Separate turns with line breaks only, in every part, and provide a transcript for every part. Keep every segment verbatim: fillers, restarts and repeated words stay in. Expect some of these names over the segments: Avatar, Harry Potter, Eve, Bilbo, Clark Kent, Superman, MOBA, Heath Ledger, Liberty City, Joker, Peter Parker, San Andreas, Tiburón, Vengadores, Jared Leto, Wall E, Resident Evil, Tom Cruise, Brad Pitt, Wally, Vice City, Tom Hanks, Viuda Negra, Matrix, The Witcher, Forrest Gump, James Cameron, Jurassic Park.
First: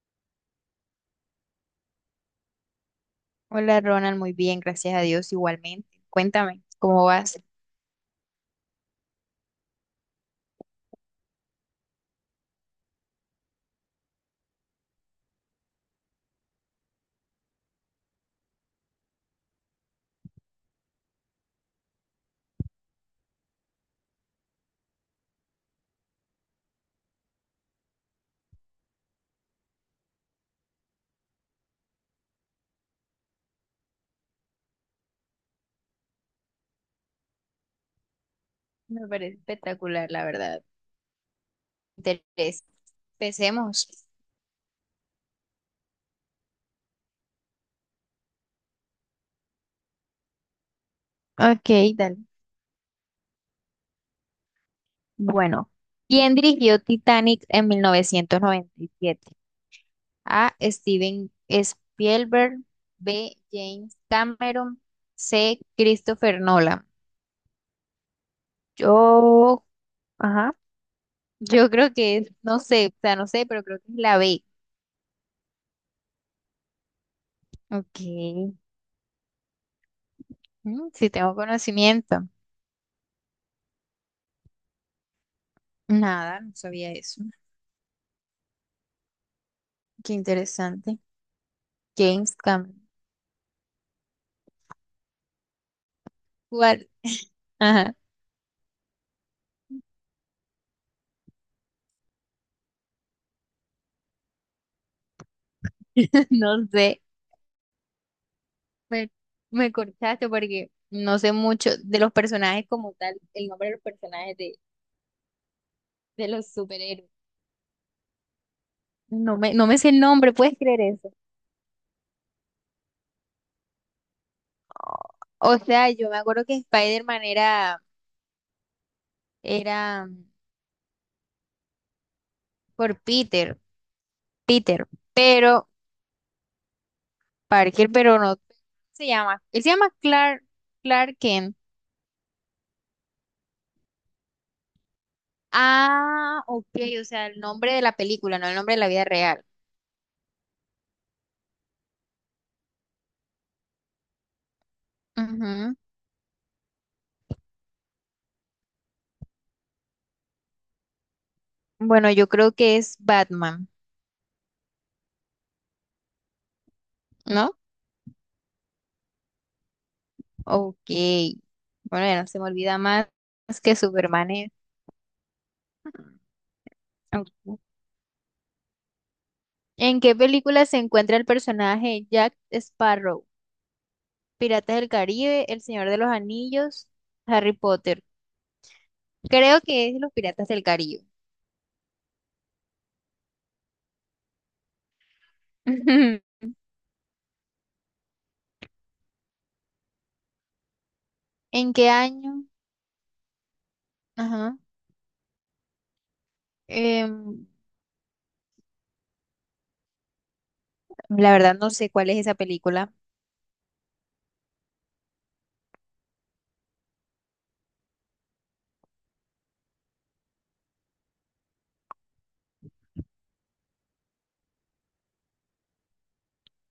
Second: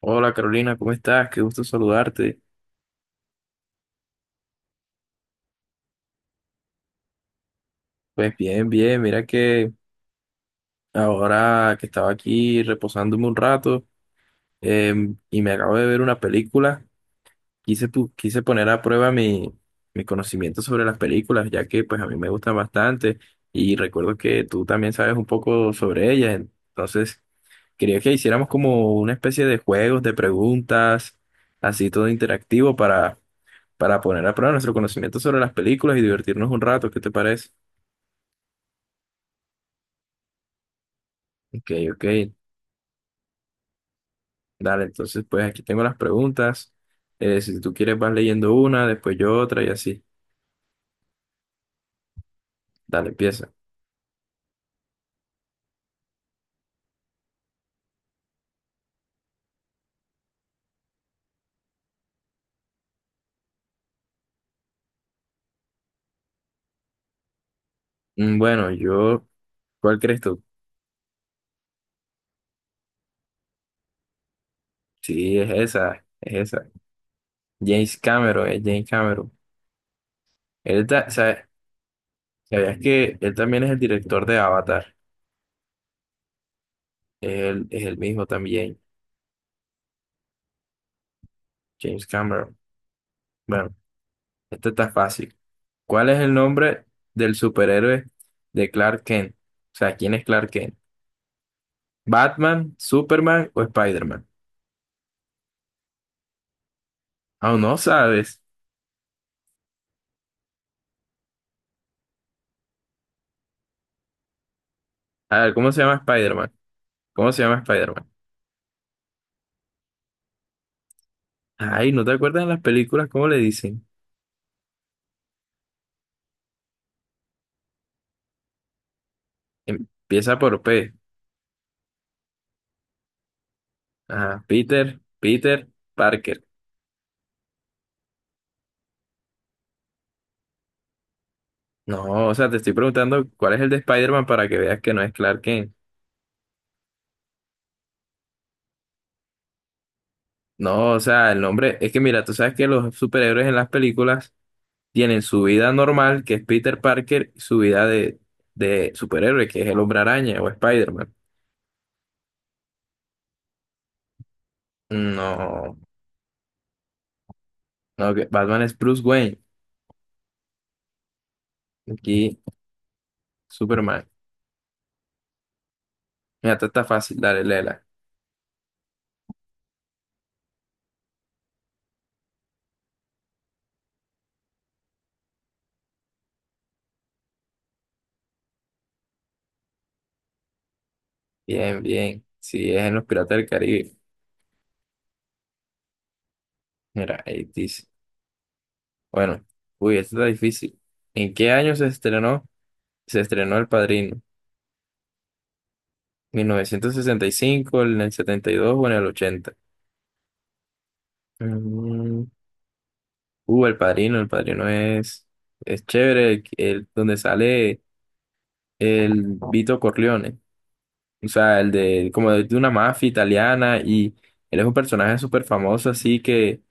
Hola Carolina, ¿cómo estás? Qué gusto saludarte.
Hola Ronald, muy bien, gracias a Dios igualmente. Cuéntame, ¿cómo vas?
Pues bien, bien, mira que ahora que estaba aquí reposándome un rato, em, y me acabo de ver una película. Quise, pu- quise poner a prueba mi, mi conocimiento sobre las películas, ya que pues a mí me gustan bastante y recuerdo que tú también sabes un poco sobre ellas. Entonces quería que hiciéramos como una especie de juegos, de preguntas, así todo interactivo, para, para poner a prueba nuestro conocimiento sobre las películas y divertirnos un rato. ¿Qué te parece?
Me parece espectacular, la verdad.
Ok, ok.
Interés. Empecemos.
Dale, entonces pues aquí tengo las preguntas. Eh, si tú quieres vas leyendo una, después yo otra y así.
Ok, dale.
Dale, empieza.
Bueno, ¿quién dirigió Titanic en mil novecientos noventa y siete? A. Steven Spielberg, B. James Cameron, C. Christopher Nolan.
Mm, Bueno, yo,
Yo,
¿cuál crees tú?
ajá, yo creo que, es- no sé, o sea, no sé, pero creo que es la B.
Sí, es esa, es esa. James
Ok,
Cameron, es James Cameron. Él
mm,
ta-
sí tengo
sa-
conocimiento.
¿Sabías que él también es el director de Avatar?
Nada, no sabía eso.
Él es el mismo también,
Qué interesante.
James Cameron.
Gamescom.
Bueno, esto está fácil. ¿Cuál es el nombre
¿Cuál?
del
Ajá.
superhéroe de Clark Kent? O sea, ¿quién es Clark Kent? ¿Batman, Superman o Spider-Man?
No sé.
Aún no sabes.
Me, me cortaste porque no sé mucho de los personajes como tal, el nombre de los personajes de,
A ver, ¿cómo se llama
de los
Spider-Man?
superhéroes.
¿Cómo se llama Spider-Man?
No me, no me sé el nombre, ¿puedes creer eso?
Ay, ¿no te acuerdas en las películas cómo le dicen?
O sea, yo me acuerdo que Spider-Man era, era mm,
Empieza por P.
por Peter,
Ajá,
Peter,
Peter, Peter,
pero
Parker.
Parker, pero no se llama. Él se llama Clark, Clark Kent.
No, o sea, te estoy preguntando cuál es el de Spider-Man para que veas que no es Clark Kent.
Ah, ok, o sea, el nombre de la película, no el nombre de la vida real.
No, o sea, el nombre, es que mira, tú sabes que los superhéroes en las películas tienen su vida
Ujú.
normal, que es Peter Parker, y su vida de, de superhéroe, que es el Hombre Araña o Spider-Man.
Bueno, yo creo que es Batman,
No,
¿no?
no, que Batman es Bruce Wayne,
Ok. Bueno, ya no
aquí
se me olvida más que
Superman.
Superman es.
Mira, esta está fácil, dale,
Ok.
léela.
¿En qué película se encuentra el personaje Jack Sparrow? ¿Piratas del Caribe, El Señor de los Anillos, Harry Potter? Creo que es Los Piratas del Caribe.
Bien, bien. Si es en los Piratas del Caribe. Mira, ahí dice. Bueno, uy, esta está difícil. ¿En qué
¿En
año se
qué año?
estrenó? Se estrenó El Padrino.
Ajá. Em,
¿mil novecientos sesenta y cinco, en el setenta y dos o en el ochenta?
la verdad no sé cuál es
Mm,
esa película.
Uh, El Padrino, El Padrino es, es chévere. El, el- donde sale el Vito Corleone. O sea, el de, como de, de una mafia italiana, y él es un personaje súper famoso, así que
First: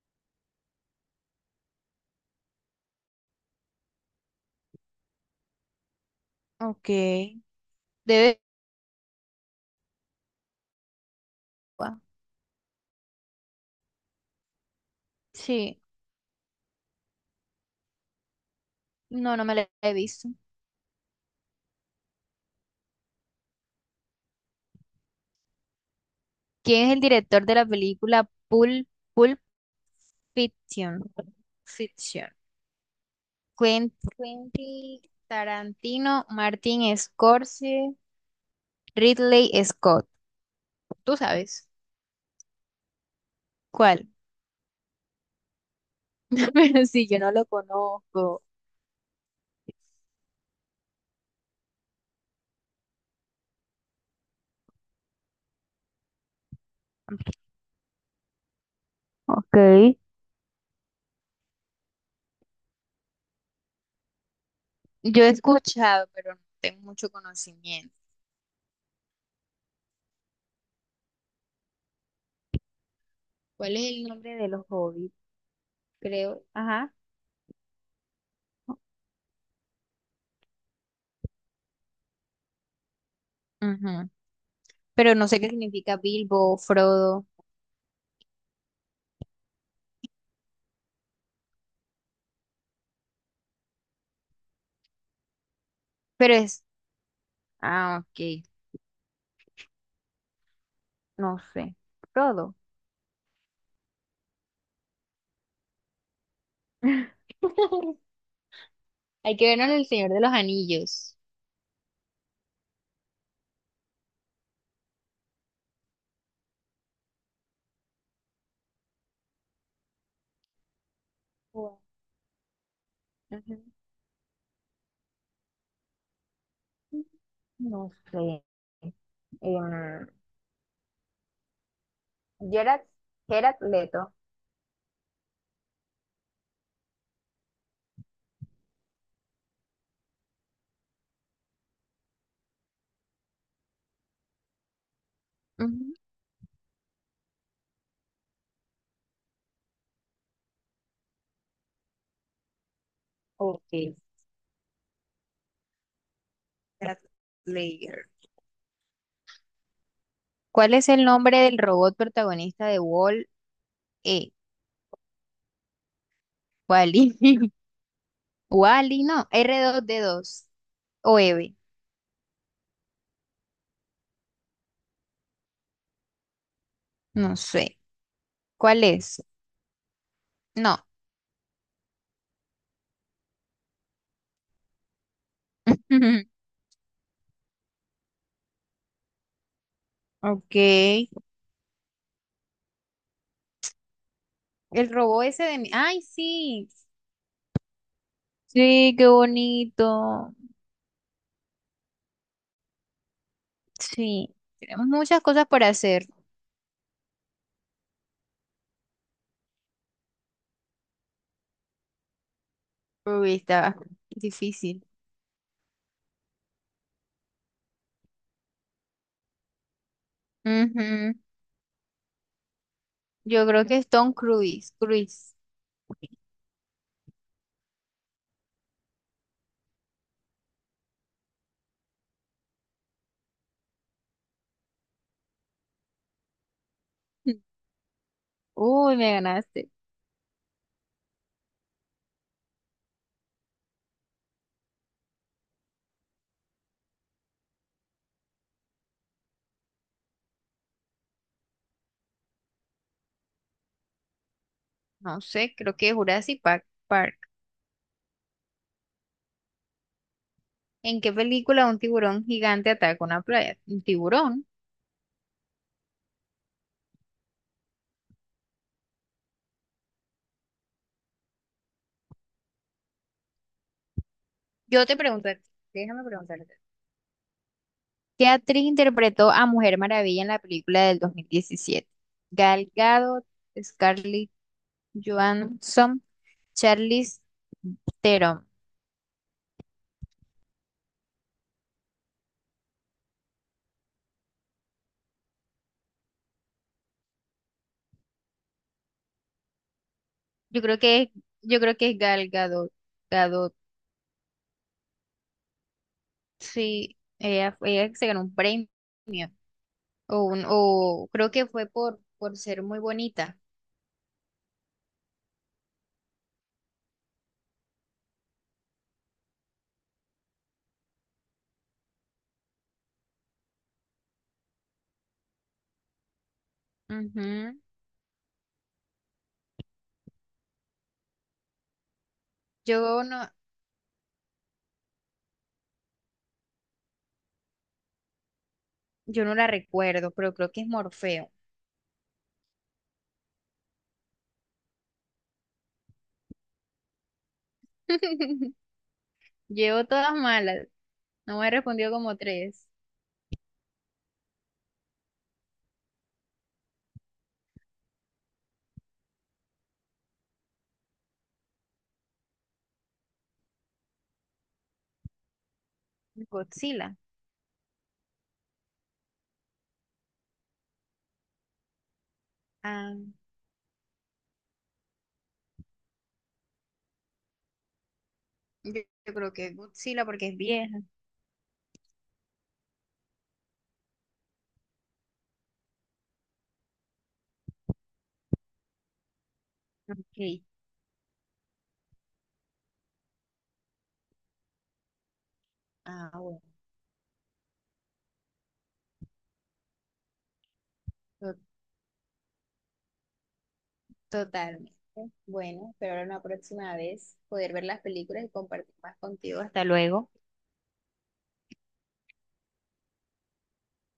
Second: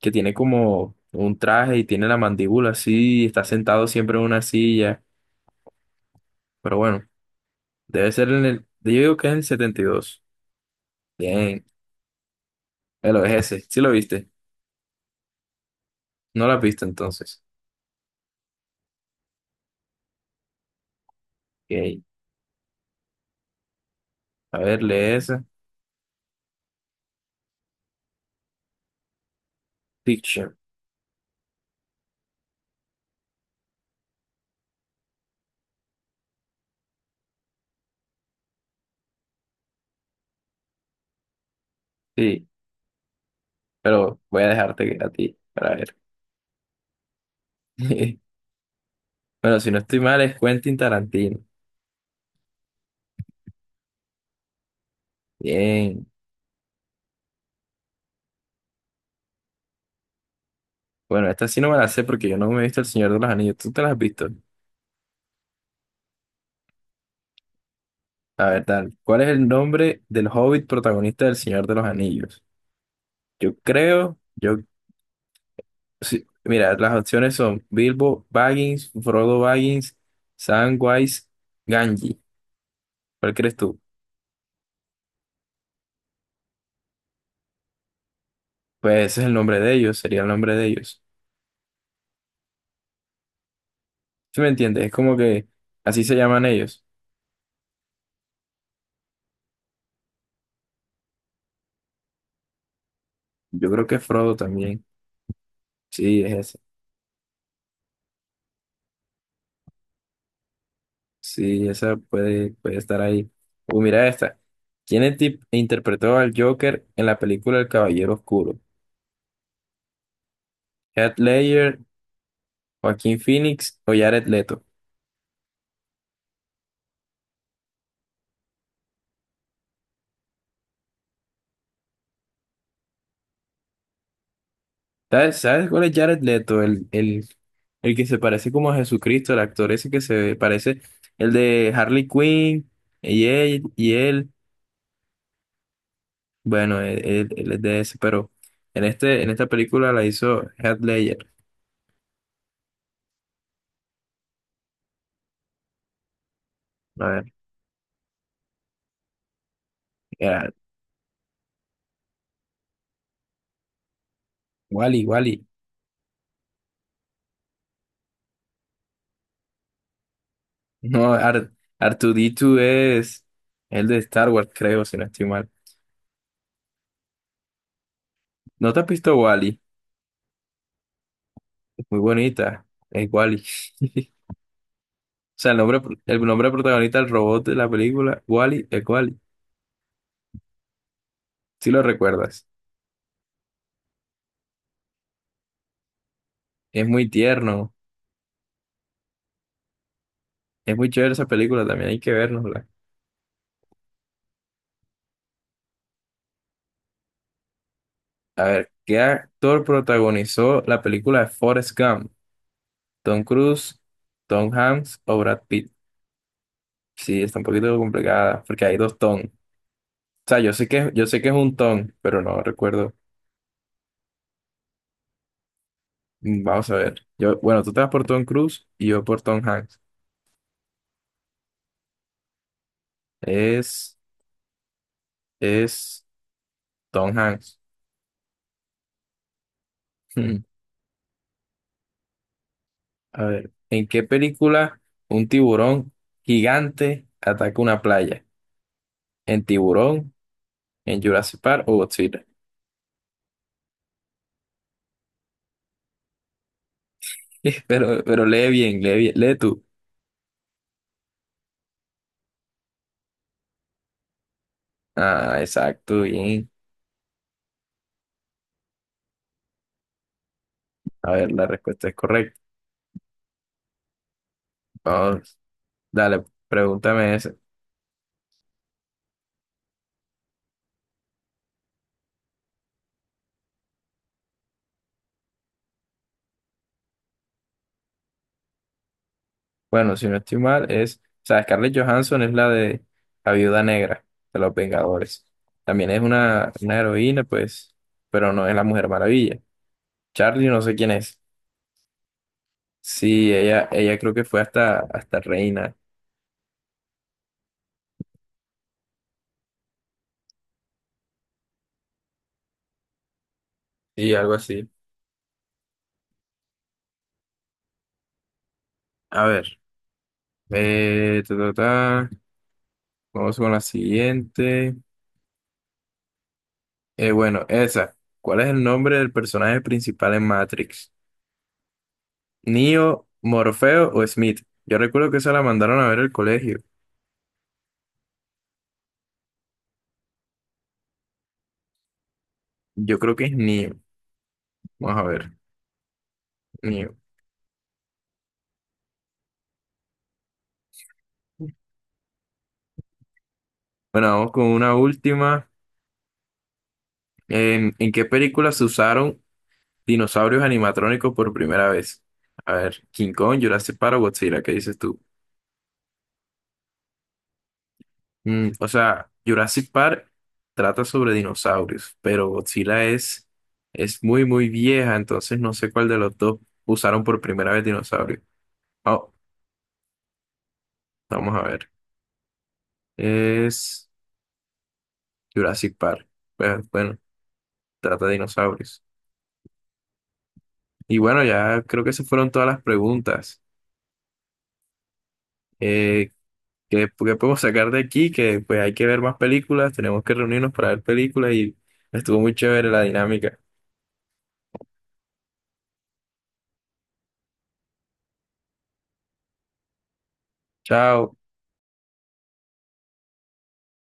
que tiene como un traje y tiene la mandíbula así, y está sentado siempre en una silla. Pero
Ok.
bueno, debe ser
Debe
en el. Yo digo que es el setenta y dos. Bien, el es ese. ¿Sí lo viste?
sí,
No la viste entonces.
no, no me la he visto.
Ok. A ver, lee esa.
¿Quién es el director de la película Pulp, Pulp
Fiction.
Fiction? Fiction. Quent- Quentin Tarantino, Martin Scorsese, Ridley Scott. ¿Tú sabes
Sí,
cuál?
pero voy a dejarte a ti para ver.
Pero sí, yo no lo conozco.
Bueno, si no estoy mal, es Quentin Tarantino. Bien.
Ok.
Bueno, esta sí no me la sé porque yo no me he visto El Señor de los Anillos. ¿Tú te la has visto?
Yo he escuchado, pero no tengo mucho conocimiento.
A ver, tal. ¿Cuál es el nombre del hobbit protagonista del Señor de los Anillos? Yo
¿Cuál es el
creo,
nombre de
yo,
los hobbits?
sí,
Creo.
mira,
Ajá.
las opciones son Bilbo Baggins, Frodo Baggins, Samwise Ganji. ¿Cuál crees tú?
Ujú. Pero no sé qué significa Bilbo, Frodo.
Pues ese es el nombre de ellos, sería el nombre de ellos. ¿Sí me entiendes? Es como que así se
Pero
llaman
es
ellos.
ah, ok. No sé. Frodo.
Yo creo que Frodo también. Sí, es esa.
Hay que vernos en El Señor de los Anillos.
Sí, esa puede, puede estar ahí. Uh, mira esta. ¿Quién enti- interpretó al Joker en la película El Caballero Oscuro? ¿Heath Ledger,
Bueno,
Joaquín
ujú.
Phoenix o Jared Leto?
No sé. Em, Gerard, Gerard Leto.
¿Sabes, sabes cuál es Jared Leto? El, el, el que se parece como a Jesucristo, el actor ese que se parece, el de Harley Quinn y él, y él.
Ujú.
Bueno, él, él- él es de ese, pero en este, en esta película la hizo Heath Ledger.
Ok. Gerard
A ver,
Lager.
era
¿Cuál es el nombre del robot protagonista de Wall E?
Wally, Wally.
Wally. Wally, no. R dos D dos
No,
o
r
Eve.
dos es el de Star Wars, creo, si no estoy mal.
No sé.
¿No te
¿Cuál
has visto
es?
Wally?
No.
Muy bonita, es Wally. O sea, el nombre, el nombre protagonista del robot de la película, Wally, es Wally.
Ok.
Si lo recuerdas.
El robot ese de... mi- Ay, sí.
Es muy tierno.
Sí, qué bonito.
Es muy chévere esa película, también hay que vernosla.
Sí, tenemos muchas cosas para hacer.
A ver, ¿qué actor protagonizó la película de Forrest Gump? ¿Tom
Uy, está
Cruise, Tom
difícil.
Hanks o Brad Pitt? Sí, está un poquito complicada porque hay dos Tom. O sea, yo sé que, yo
Ujú.
sé que es un Tom, pero no recuerdo.
Yo creo que es Tom Cruise. Cruise.
Mm, Vamos a ver. Yo, bueno, tú te vas por Tom Cruise y yo por Tom Hanks. Es, es Tom Hanks.
Uy, me ganaste.
Hmm. A ver, ¿en qué película un tiburón gigante ataca una playa? ¿En Tiburón, en Jurassic Park o Godzilla?
No sé, creo que Jurassic Park. Park.
Pero, pero lee bien, lee bien, lee tú.
¿En qué película un tiburón gigante ataca una playa? ¿Un tiburón?
Ah, exacto, bien. A ver, la respuesta es correcta.
Yo te pregunto, a
Vamos,
ti, déjame
dale,
preguntarte.
pregúntame esa.
¿Qué actriz interpretó a Mujer Maravilla en la película del dos mil diecisiete? Gal Gadot, Scarlett Johansson, Charlize Theron.
Bueno, si no estoy mal, es. O sea, Scarlett Johansson es la de la Viuda Negra de los Vengadores. También es una, una heroína, pues, pero no es la Mujer Maravilla. Charlie,
Yo
no sé
creo
quién
que es,
es.
yo creo que es Gal Gadot.
Sí,
Gadot,
ella, ella creo que fue hasta, hasta reina.
sí, ella, ella se ganó un premio. O, un, o creo que fue por, por ser muy bonita.
Sí, algo así. A ver. Eh, ta, ta, ta. Vamos con la siguiente. Eh, bueno,
Ujú.
esa. ¿Cuál es el nombre del personaje principal en Matrix?
Yo
¿Neo,
no,
Morfeo o Smith? Yo recuerdo que esa la mandaron a ver al colegio.
yo no la recuerdo, pero creo que es Morfeo.
Yo creo que es Neo. Vamos a ver. Neo.
Llevo todas malas. No me respondió como tres.
Bueno, vamos con una última. ¿En, en qué película se usaron dinosaurios animatrónicos por primera vez? A ver, King Kong, Jurassic Park o Godzilla, ¿qué dices tú?
Godzilla.
Mm, o sea, Jurassic Park trata sobre dinosaurios, pero Godzilla
Ah,
es, es muy, muy vieja, entonces no sé cuál de los dos usaron por primera vez dinosaurio.
yo,
Oh,
yo creo que es Godzilla porque es vieja.
vamos a ver. Es Jurassic Park. Pues, bueno, trata de dinosaurios.
Ok.
Y bueno, ya creo que esas fueron todas las preguntas. Eh,
Ah, bueno.
¿qué, qué podemos sacar de aquí? Que pues hay que ver más películas, tenemos que reunirnos para ver películas, y estuvo muy chévere la dinámica.
Totalmente. Bueno, espero la próxima vez poder ver las películas y compartir más contigo. Hasta luego.
Chao.